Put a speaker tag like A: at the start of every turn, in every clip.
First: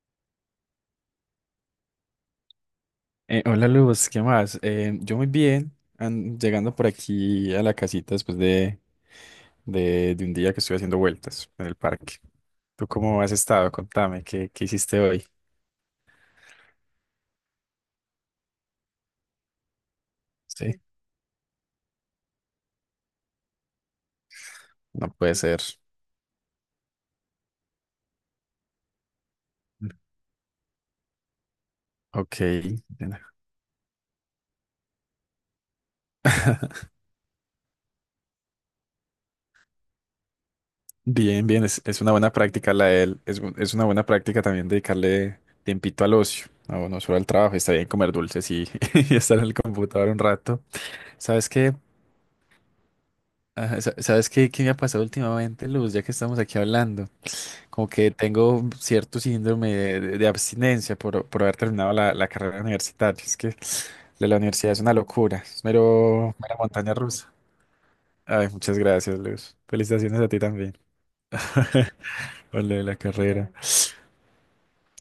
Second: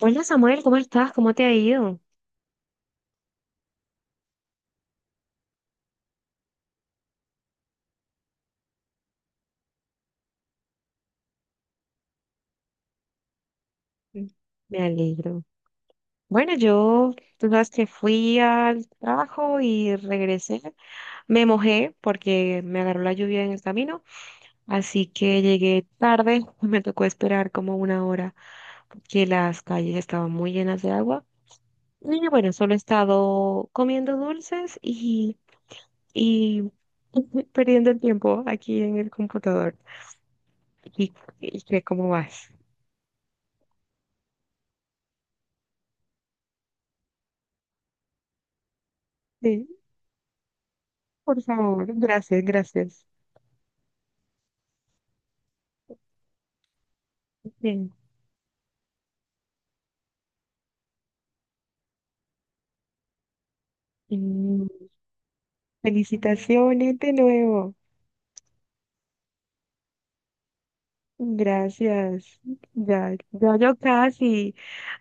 A: Hola Samuel, ¿cómo estás? ¿Cómo te ha ido?
B: Hola Luz, ¿qué más? Yo muy bien, llegando por aquí a la casita después de un día que estuve haciendo vueltas en el parque. ¿Tú cómo has estado? Contame,
A: Mm.
B: ¿qué
A: Me
B: hiciste hoy?
A: alegro. Bueno, tú sabes que fui al trabajo y regresé.
B: Sí,
A: Me mojé porque me agarró la lluvia en el camino, así
B: no puede
A: que
B: ser.
A: llegué tarde. Me tocó esperar como una hora porque las calles estaban muy llenas de agua. Y
B: Ok.
A: bueno, solo he
B: Bien,
A: estado comiendo dulces y perdiendo el tiempo aquí en el computador. ¿Y,
B: bien,
A: y
B: bien, es,
A: qué,
B: es
A: ¿cómo
B: una buena
A: vas?
B: práctica la de él. Es una buena práctica también dedicarle tiempito al ocio, no, no solo al trabajo. Está bien comer dulces y estar en el
A: Sí,
B: computador un rato.
A: por
B: ¿Sabes qué?
A: favor, gracias, gracias.
B: Ajá, ¿Sabes qué me ha pasado últimamente, Luz? Ya que estamos aquí hablando. Como
A: Bien.
B: que tengo cierto síndrome de abstinencia por haber terminado la carrera universitaria. Es que la universidad es
A: Mm,
B: una locura, es mera montaña
A: Felicitaciones de
B: rusa.
A: nuevo.
B: Ay, muchas gracias, Luz. Felicitaciones a ti también.
A: Gracias.
B: Por lo de la
A: Ya,
B: carrera.
A: ya yo casi.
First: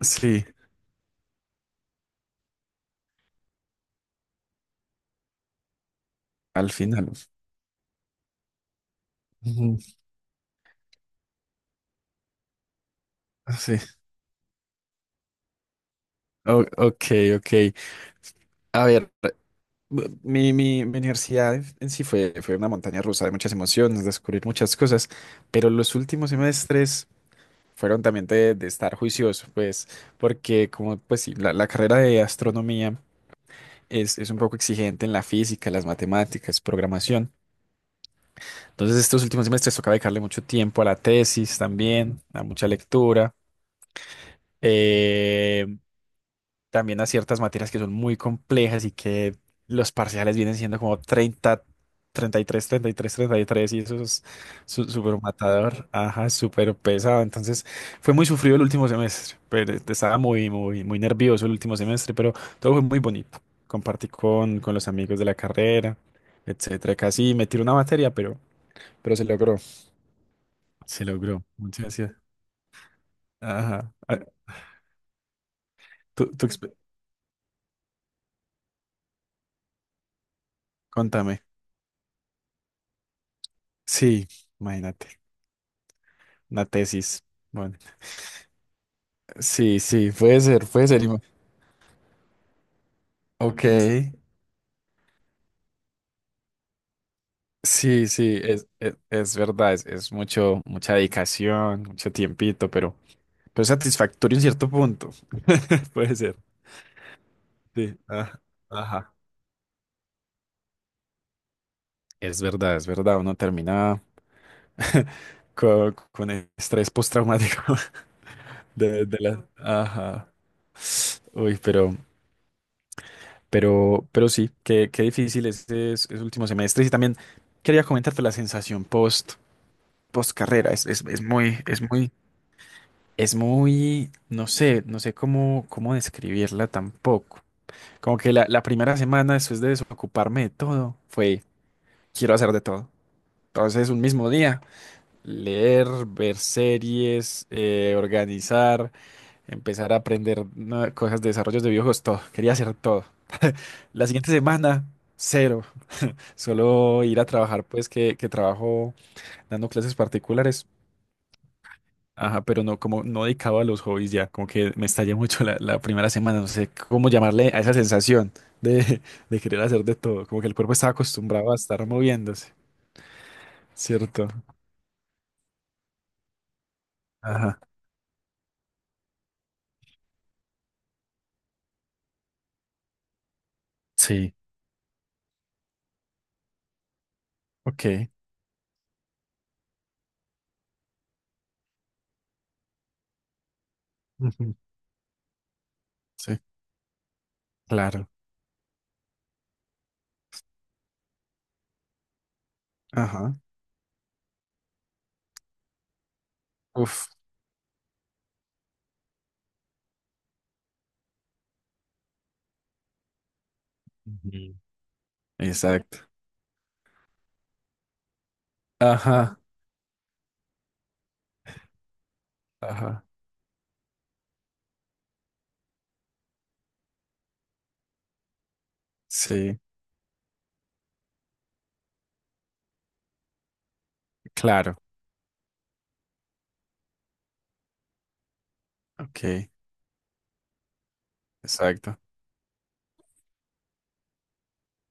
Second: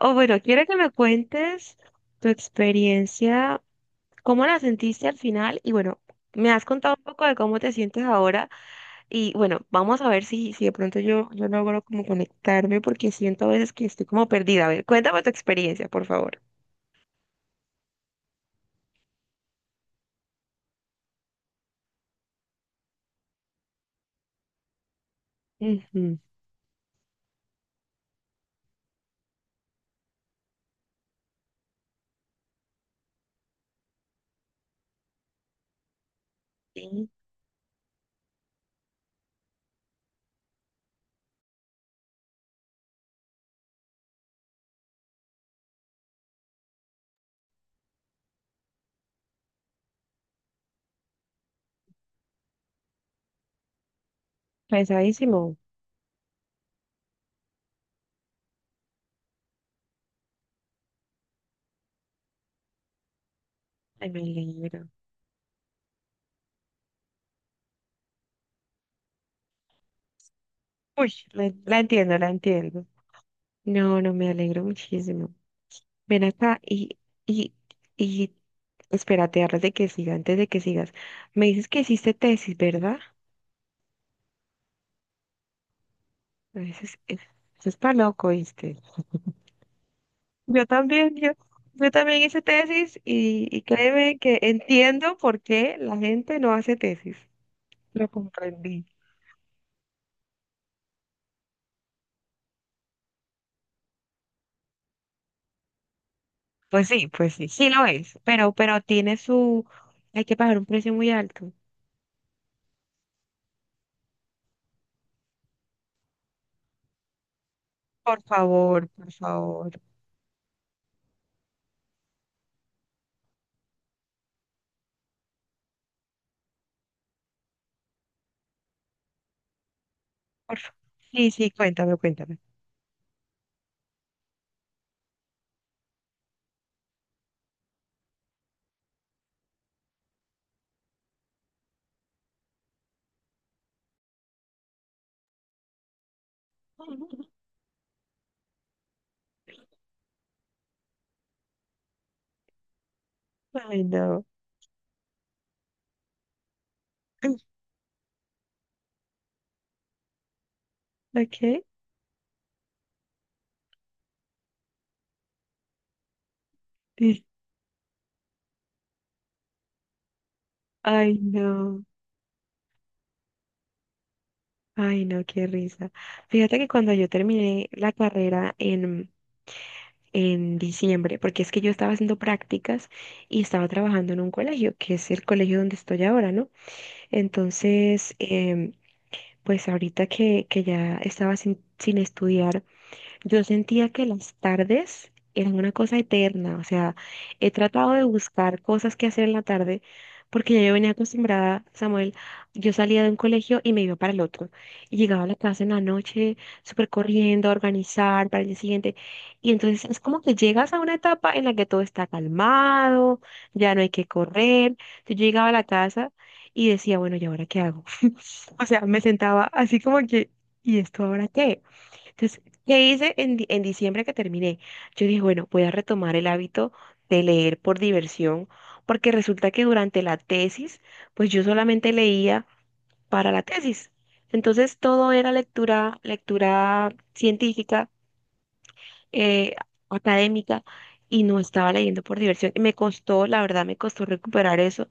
A: O bueno,
B: Sí,
A: quiero que me cuentes tu experiencia, cómo la sentiste al final y bueno, me has
B: al
A: contado un
B: final.
A: poco de cómo te sientes ahora y bueno,
B: Ujú.
A: vamos a ver si de pronto yo logro como conectarme porque siento a
B: Ah,
A: veces
B: sí,
A: que estoy como perdida. A ver, cuéntame tu experiencia, por favor.
B: Ok, ok. A ver, mi universidad en sí fue una montaña rusa de muchas emociones, descubrir muchas cosas, pero los
A: Ujú.
B: últimos semestres fueron también de estar juicioso, pues, porque como, pues sí, la carrera de astronomía es un poco exigente en la física, las matemáticas,
A: Sí,
B: programación. Entonces, estos últimos semestres toca dedicarle mucho tiempo a la tesis también, a mucha lectura. eh, También a ciertas materias que son muy complejas y que los parciales vienen siendo como 30, 33, 33, 33 y tres, treinta y tres y eso es súper
A: pesadísimo.
B: matador, ajá, súper pesado. Entonces fue muy sufrido el último semestre, pero estaba muy, muy, muy nervioso el último semestre, pero todo fue muy bonito. Compartí
A: Ay, me
B: con
A: alegro.
B: los amigos de la carrera, etcétera. Casi me tiró una materia, pero se logró. Se
A: Uy,
B: logró.
A: la
B: Muchas gracias.
A: entiendo, la entiendo.
B: Ajá.
A: No, no,
B: Ah,
A: me alegro muchísimo. Ven
B: tú- tú
A: acá
B: exp-
A: y, y espérate, antes de que siga, antes de que sigas.
B: contame.
A: Me dices que hiciste tesis, ¿verdad?
B: Sí, imagínate.
A: A
B: Una
A: veces,
B: tesis.
A: eso es
B: Bueno.
A: para loco, ¿viste?
B: Sí, sí, puede
A: Yo
B: ser, puede ser.
A: también, yo también hice tesis y
B: Ok,
A: créeme que entiendo por qué la gente no hace tesis.
B: sí,
A: Lo
B: sí, es,
A: comprendí.
B: es, es verdad, es mucho, mucha dedicación, mucho tiempito, pero satisfactorio en cierto punto. Puede ser,
A: Pues sí, sí lo
B: sí.
A: es, pero
B: Ajá.
A: tiene su, hay que pagar un precio muy alto.
B: Es verdad, uno termina con estrés postraumático
A: Por favor,
B: de,
A: por
B: de la...
A: favor,
B: Ajá. Uy, pero sí, qué difícil este es último semestre. Y también quería comentarte la sensación post, post
A: por
B: carrera.
A: favor.
B: Es, es, es
A: Sí, sí,
B: muy, es
A: cuéntame,
B: muy
A: cuéntame.
B: Es muy, no sé cómo describirla tampoco. Como que la primera semana después de desocuparme de todo fue, quiero hacer de todo. Entonces, un mismo día, leer, ver series, organizar, empezar a aprender cosas de desarrollos de videojuegos, todo. Quería hacer todo.
A: Ay,
B: La
A: no.
B: siguiente semana, cero. Solo ir a trabajar, pues que trabajo dando clases particulares.
A: Ok.
B: Ajá, pero no, como no dedicado a los hobbies ya, como que me estallé mucho la primera semana, no sé cómo llamarle a esa sensación de, de querer hacer de todo, como que el cuerpo estaba
A: Ay,
B: acostumbrado a
A: no.
B: estar moviéndose, ¿cierto?
A: Ay, no, qué risa. Fíjate que cuando yo
B: Ajá,
A: terminé la carrera en diciembre, porque es que yo estaba haciendo prácticas y estaba trabajando en un
B: sí,
A: colegio, que es el colegio donde estoy ahora, ¿no?
B: ok.
A: Entonces, pues ahorita que ya estaba sin estudiar. Yo sentía que las
B: Ujú,
A: tardes eran una cosa
B: sí,
A: eterna, o sea, he tratado de
B: claro.
A: buscar cosas que hacer en la tarde, porque ya yo venía acostumbrada, Samuel, yo salía de un
B: Ajá,
A: colegio y me iba para el otro, y llegaba a la casa en la noche, súper
B: uf.
A: corriendo, a organizar para el día siguiente, y entonces es como que llegas a una etapa en la que todo está calmado, ya no hay que
B: Ujú.
A: correr, yo llegaba a la
B: Exacto.
A: casa y decía, bueno, ¿y ahora qué hago? O sea, me
B: Ajá,
A: sentaba así como que, ¿y esto ahora qué? Entonces, ¿qué
B: ajá,
A: hice en diciembre que terminé? Yo dije, bueno, voy a retomar el hábito de leer por diversión, porque resulta
B: sí,
A: que durante la tesis, pues yo solamente leía para la tesis. Entonces,
B: claro.
A: todo era lectura, lectura científica,
B: Ok,
A: eh, académica, y no estaba
B: exacto.
A: leyendo por diversión. Y me costó, la verdad, me costó recuperar eso,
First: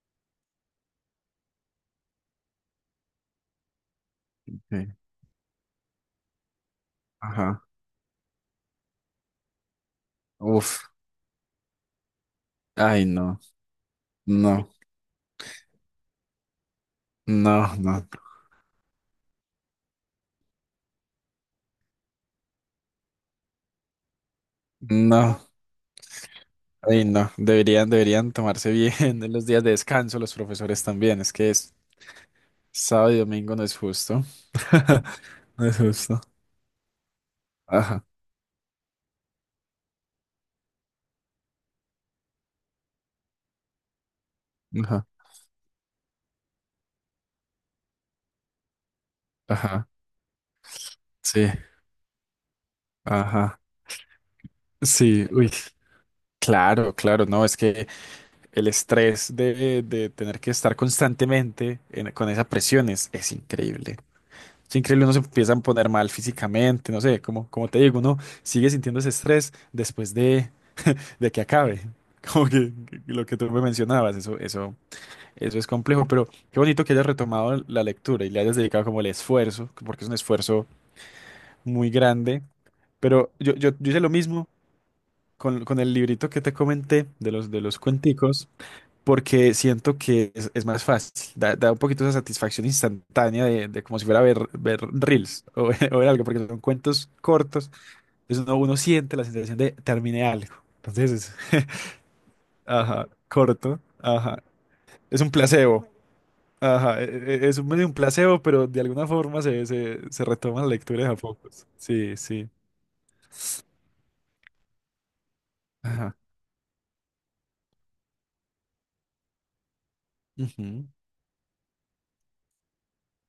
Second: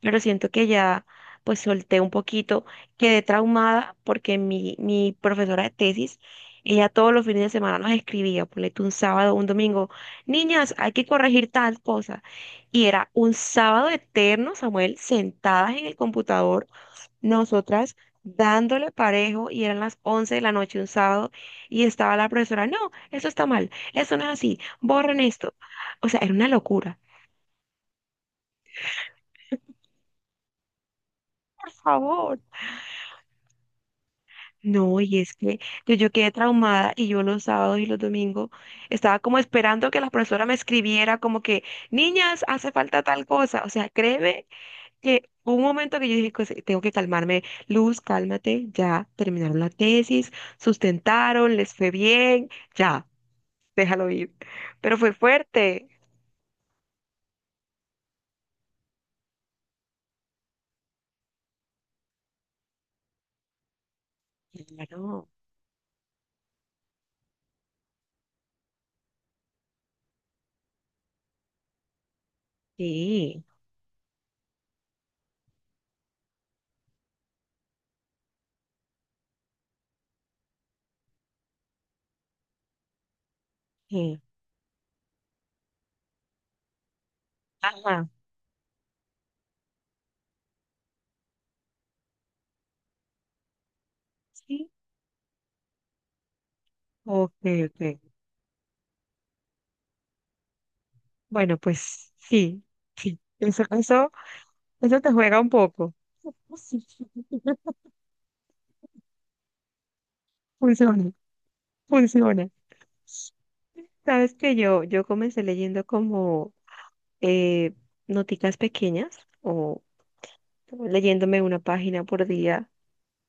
A: pero siento que ya pues solté un poquito, quedé traumada porque mi,
B: Sí,
A: mi profesora de tesis, ella todos los fines de
B: ajá,
A: semana nos escribía, ponle tú un sábado, un domingo, niñas,
B: uf.
A: hay que corregir tal cosa. Y
B: Ay,
A: era un
B: no,
A: sábado eterno,
B: no,
A: Samuel, sentadas en el computador,
B: no,
A: nosotras
B: no,
A: dándole parejo y eran las 11 de la noche un sábado y estaba la profesora, no, eso está mal, eso no es así, borren
B: no.
A: esto. O sea, era una locura.
B: Ay, no, deberían tomarse bien los días de descanso, los profesores también. Es que
A: Por
B: es
A: favor.
B: sábado y domingo, no es justo.
A: No, y es que
B: No es
A: yo
B: justo.
A: quedé traumada y yo los sábados y los
B: Ajá,
A: domingos estaba como esperando que la profesora me escribiera como que, niñas, hace falta tal cosa. O sea, créeme
B: ajá,
A: que hubo un momento que yo dije, "Pues, tengo que calmarme, Luz, cálmate, ya terminaron la
B: ajá,
A: tesis,
B: sí,
A: sustentaron, les fue bien, ya,
B: ajá,
A: déjalo ir. Pero fue
B: sí, uy.
A: fuerte.
B: Claro, claro, no, es que el estrés de tener que estar constantemente con esas presiones es increíble. Es increíble, uno
A: Claro,
B: se empieza a poner mal físicamente, no sé, como te digo, uno sigue sintiendo ese estrés después de que acabe. Como que lo que
A: sí.
B: tú me mencionabas, eso es complejo, pero qué bonito que hayas retomado la lectura y le hayas dedicado como el esfuerzo, porque es un esfuerzo muy grande. Pero yo hice lo
A: Sí.
B: mismo con el librito que te comenté de los
A: Ajá,
B: cuenticos, porque siento que es más fácil, da un poquito esa satisfacción instantánea de como si fuera ver,
A: sí.
B: ver reels ver algo, porque son cuentos
A: Ok,
B: cortos,
A: ok.
B: entonces uno siente la sensación de terminé algo. Entonces,
A: Bueno, pues sí,
B: ajá,
A: eso,
B: corto,
A: eso,
B: ajá.
A: eso te
B: Es un
A: juega un
B: placebo,
A: poco.
B: ajá. Es un, medio un placebo, pero de alguna forma se retoman lecturas
A: Funciona,
B: a pocos. Sí,
A: funciona.
B: sí.
A: Sabes que yo comencé leyendo
B: Ajá.
A: como eh, noticas pequeñas o
B: Ujú,
A: leyéndome una página por día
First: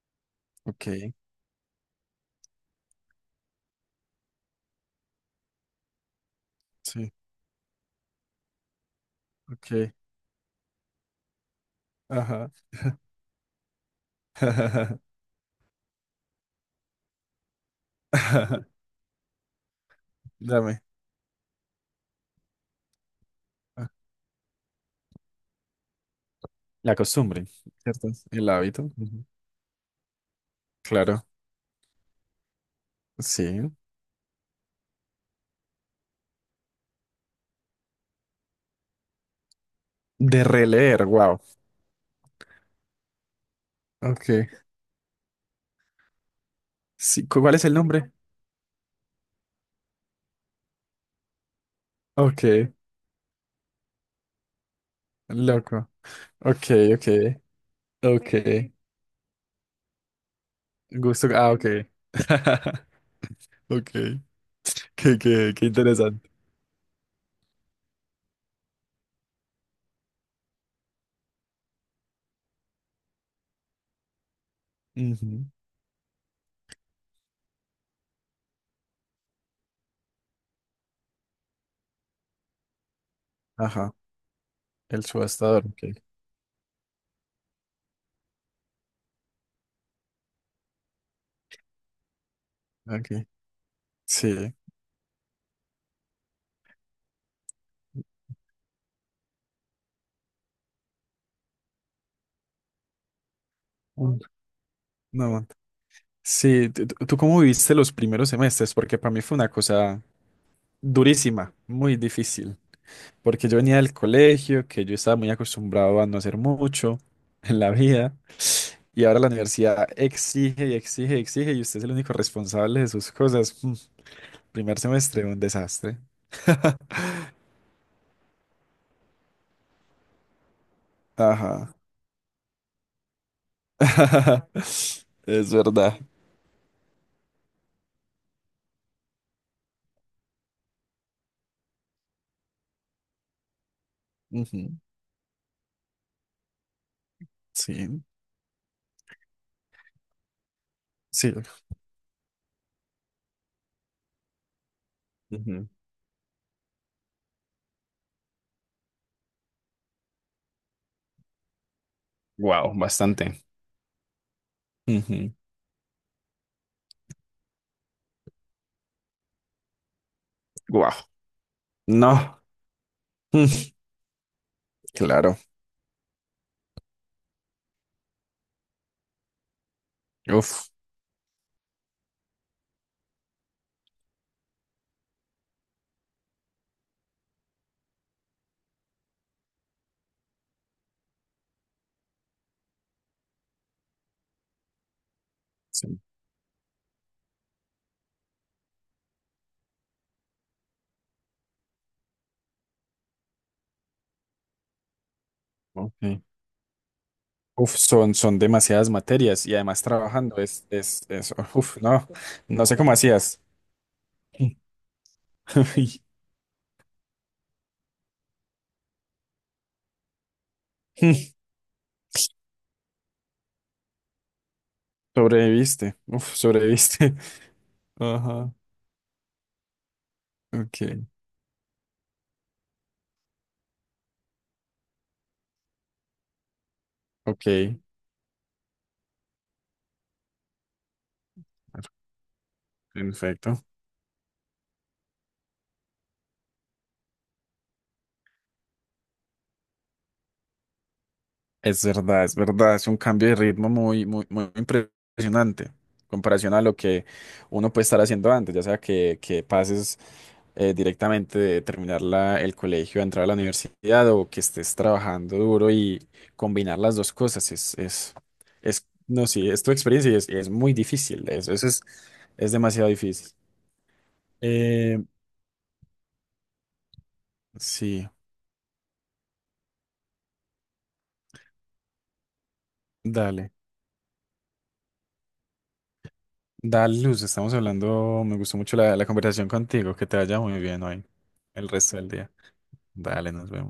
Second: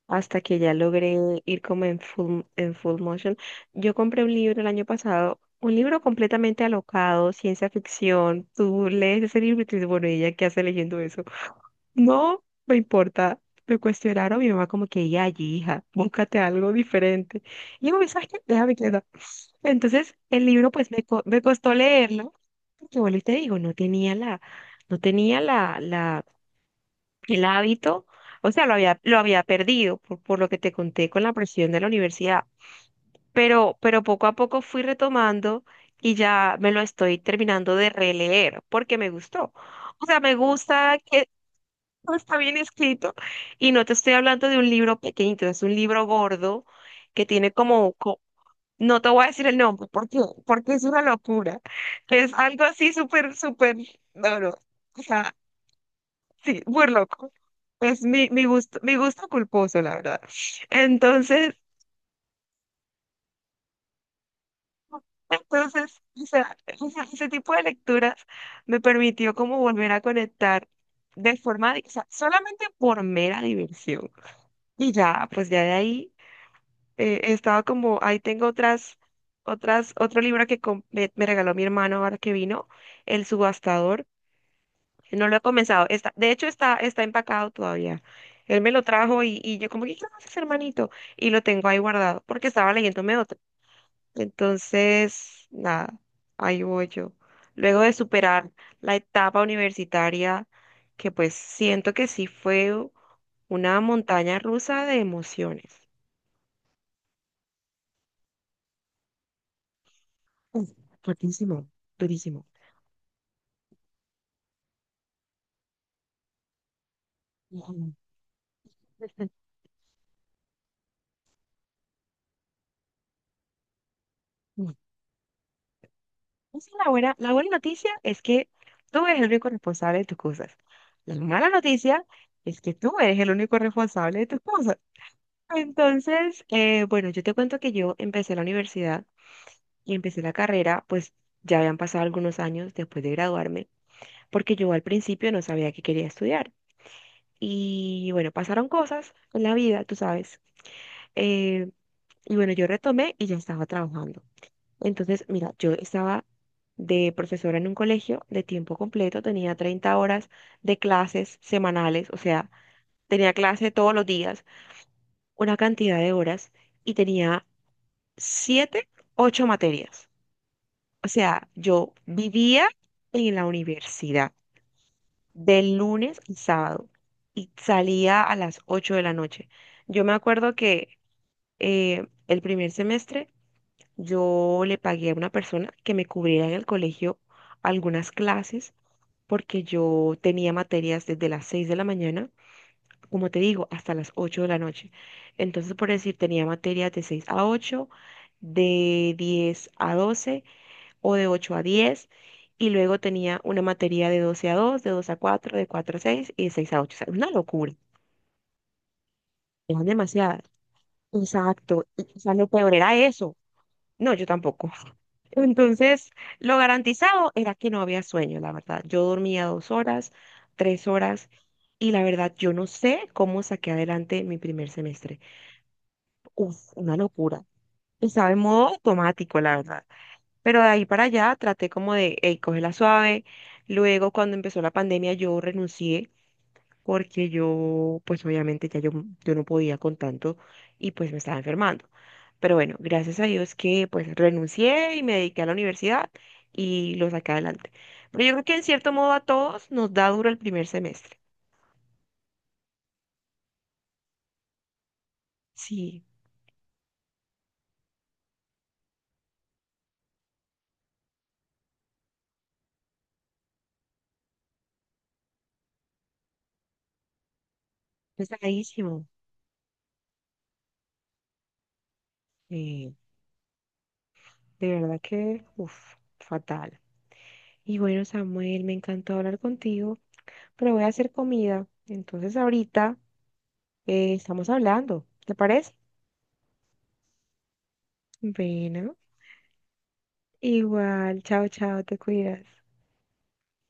A: hasta que ya
B: ok,
A: logré ir como en full motion. Yo compré un libro el año pasado, un libro completamente
B: sí,
A: alocado, ciencia ficción. Tú lees ese libro y
B: ok.
A: te dices, bueno, ¿y ella qué hace leyendo eso? No
B: Ajá.
A: me importa. Me cuestionaron, mi mamá como que, ya, hija, búscate algo diferente. Y yo, ¿sabes qué? Déjame quedar. Entonces, el libro
B: Dame.
A: pues me, me costó leerlo, porque bueno, y te digo, no
B: ah,
A: tenía la, no tenía la, la,
B: La
A: el
B: costumbre,
A: hábito,
B: ¿cierto? El
A: o sea,
B: hábito.
A: lo
B: Ujú,
A: había perdido por lo que te conté con
B: claro,
A: la presión de la universidad,
B: sí.
A: pero poco a poco fui retomando y ya me lo estoy terminando de releer, porque me gustó. O sea, me
B: De
A: gusta
B: releer,
A: que
B: wow.
A: todo está bien escrito y no te estoy
B: Ok.
A: hablando de un libro pequeñito, es un libro gordo que
B: Sí, ¿cu-
A: tiene
B: ¿cuál es el
A: como,
B: nombre?
A: no te voy a decir el nombre, porque, porque es una locura. Es
B: Ok,
A: algo así súper, súper, no, no, o sea,
B: loco.
A: sí,
B: Ok,
A: muy
B: ok,
A: loco. Es mi,
B: ok.
A: mi gusto culposo, la verdad.
B: Gusto. Ah,
A: Entonces,
B: ok. Ok, qué, qué, qué
A: entonces, o
B: interesante.
A: sea, ese tipo de lecturas me permitió como volver a conectar de forma, di- o sea, solamente por mera diversión. Y ya,
B: Ujú.
A: pues ya de ahí. Estaba como, ahí tengo otro libro que me regaló mi hermano ahora que vino, El
B: Ajá,
A: Subastador.
B: El
A: No lo he
B: subastador,
A: comenzado.
B: ok.
A: De hecho, está empacado todavía. Él me lo trajo y yo como, ¿qué haces, hermanito? Y lo tengo ahí guardado porque estaba leyéndome
B: Ok.
A: otro.
B: Sí,
A: Entonces, nada, ahí voy yo. Luego de superar la etapa universitaria, que pues siento que sí fue una
B: un-
A: montaña rusa de
B: una manta.
A: emociones.
B: Sí, ¿tú cómo viviste los primeros semestres? Porque para mí fue una cosa
A: Uf,
B: durísima,
A: fuertísimo,
B: muy
A: durísimo.
B: difícil. Porque yo venía del colegio, que yo estaba muy acostumbrado a no hacer mucho en la
A: Ujú,
B: vida, y ahora la universidad exige y exige y exige, y usted es el único responsable de sus cosas.
A: ujú.
B: Primer semestre, un desastre.
A: Esa es la buena noticia es que tú eres el único responsable de tus cosas. La mala
B: Ajá.
A: noticia es que tú eres el único responsable de tus cosas.
B: Es verdad.
A: Entonces, bueno, yo te cuento que yo empecé la universidad y empecé la carrera, pues ya habían pasado algunos años después de graduarme, porque yo al principio no sabía qué quería estudiar.
B: Sí,
A: Y bueno, pasaron cosas en la vida, tú sabes.
B: sí.
A: eh, y bueno, yo retomé y ya estaba trabajando. Entonces, mira, yo estaba de profesora en un colegio de tiempo completo, tenía 30 horas de clases semanales, o sea,
B: Wow,
A: tenía
B: bastante.
A: clase todos los días, una cantidad de horas y tenía 7, 8 materias.
B: Wow.
A: O sea, yo
B: No.
A: vivía en la
B: Mm,
A: universidad
B: claro.
A: de lunes a sábado y salía a las 8 de la noche. Yo me acuerdo
B: Uf.
A: que el primer semestre yo le pagué a una persona que me cubriera en el colegio algunas clases porque yo tenía materias desde las 6 de la mañana, como te digo, hasta las 8 de la noche. Entonces, por
B: Sí,
A: decir, tenía materias de 6 a ocho, de 10 a 12 o de 8 a diez, y luego tenía una materia de 12 a dos, de 2 a cuatro, de cuatro a
B: ok.
A: 6 y de 6 a ocho. O sea, una locura,
B: Uf, son demasiadas materias y además
A: eran
B: trabajando
A: demasiadas.
B: es, uf,
A: Exacto. Y,
B: no,
A: o sea, lo
B: no
A: peor
B: sé cómo
A: era eso.
B: hacías.
A: No, yo tampoco.
B: Ay,
A: Entonces, lo garantizado era que no había sueño, la verdad. Yo dormía 2 horas, 3 horas, y la verdad, yo no sé cómo saqué adelante mi primer semestre.
B: sobreviviste, uf,
A: Uf, una
B: sobreviviste.
A: locura. Estaba en
B: Ajá,
A: modo automático, la verdad. Pero de ahí para
B: ok,
A: allá traté como de, hey, la suave. Luego, cuando empezó la pandemia, yo renuncié porque
B: ok,
A: yo, pues obviamente ya yo no podía con tanto y pues me estaba enfermando. Pero bueno, gracias a Dios
B: perfecto.
A: que pues renuncié y me dediqué a la universidad y lo saqué adelante. Pero yo creo que en cierto modo a todos nos da duro el primer semestre.
B: Es verdad, es verdad, es un cambio de ritmo muy, muy, muy impresionante en
A: Sí,
B: comparación a lo que uno puede estar haciendo antes, ya sea que pases directamente de terminar el colegio a entrar a la universidad o que estés trabajando duro y combinar las dos cosas es
A: pesadísimo.
B: no, sí, es tu experiencia y es muy difícil, eso es demasiado
A: eh,
B: difícil.
A: de
B: Eh,
A: verdad que, uff, fatal. Y bueno,
B: sí,
A: Samuel, me encantó hablar contigo, pero voy a hacer comida. Entonces ahorita
B: dale.
A: estamos hablando, ¿te parece?
B: Dale, Luz, estamos hablando. Me gustó mucho
A: Bueno,
B: la conversación contigo. Que te vaya muy bien hoy,
A: igual, chao,
B: el
A: chao, te
B: resto del día.
A: cuidas.
B: Dale, nos vemos.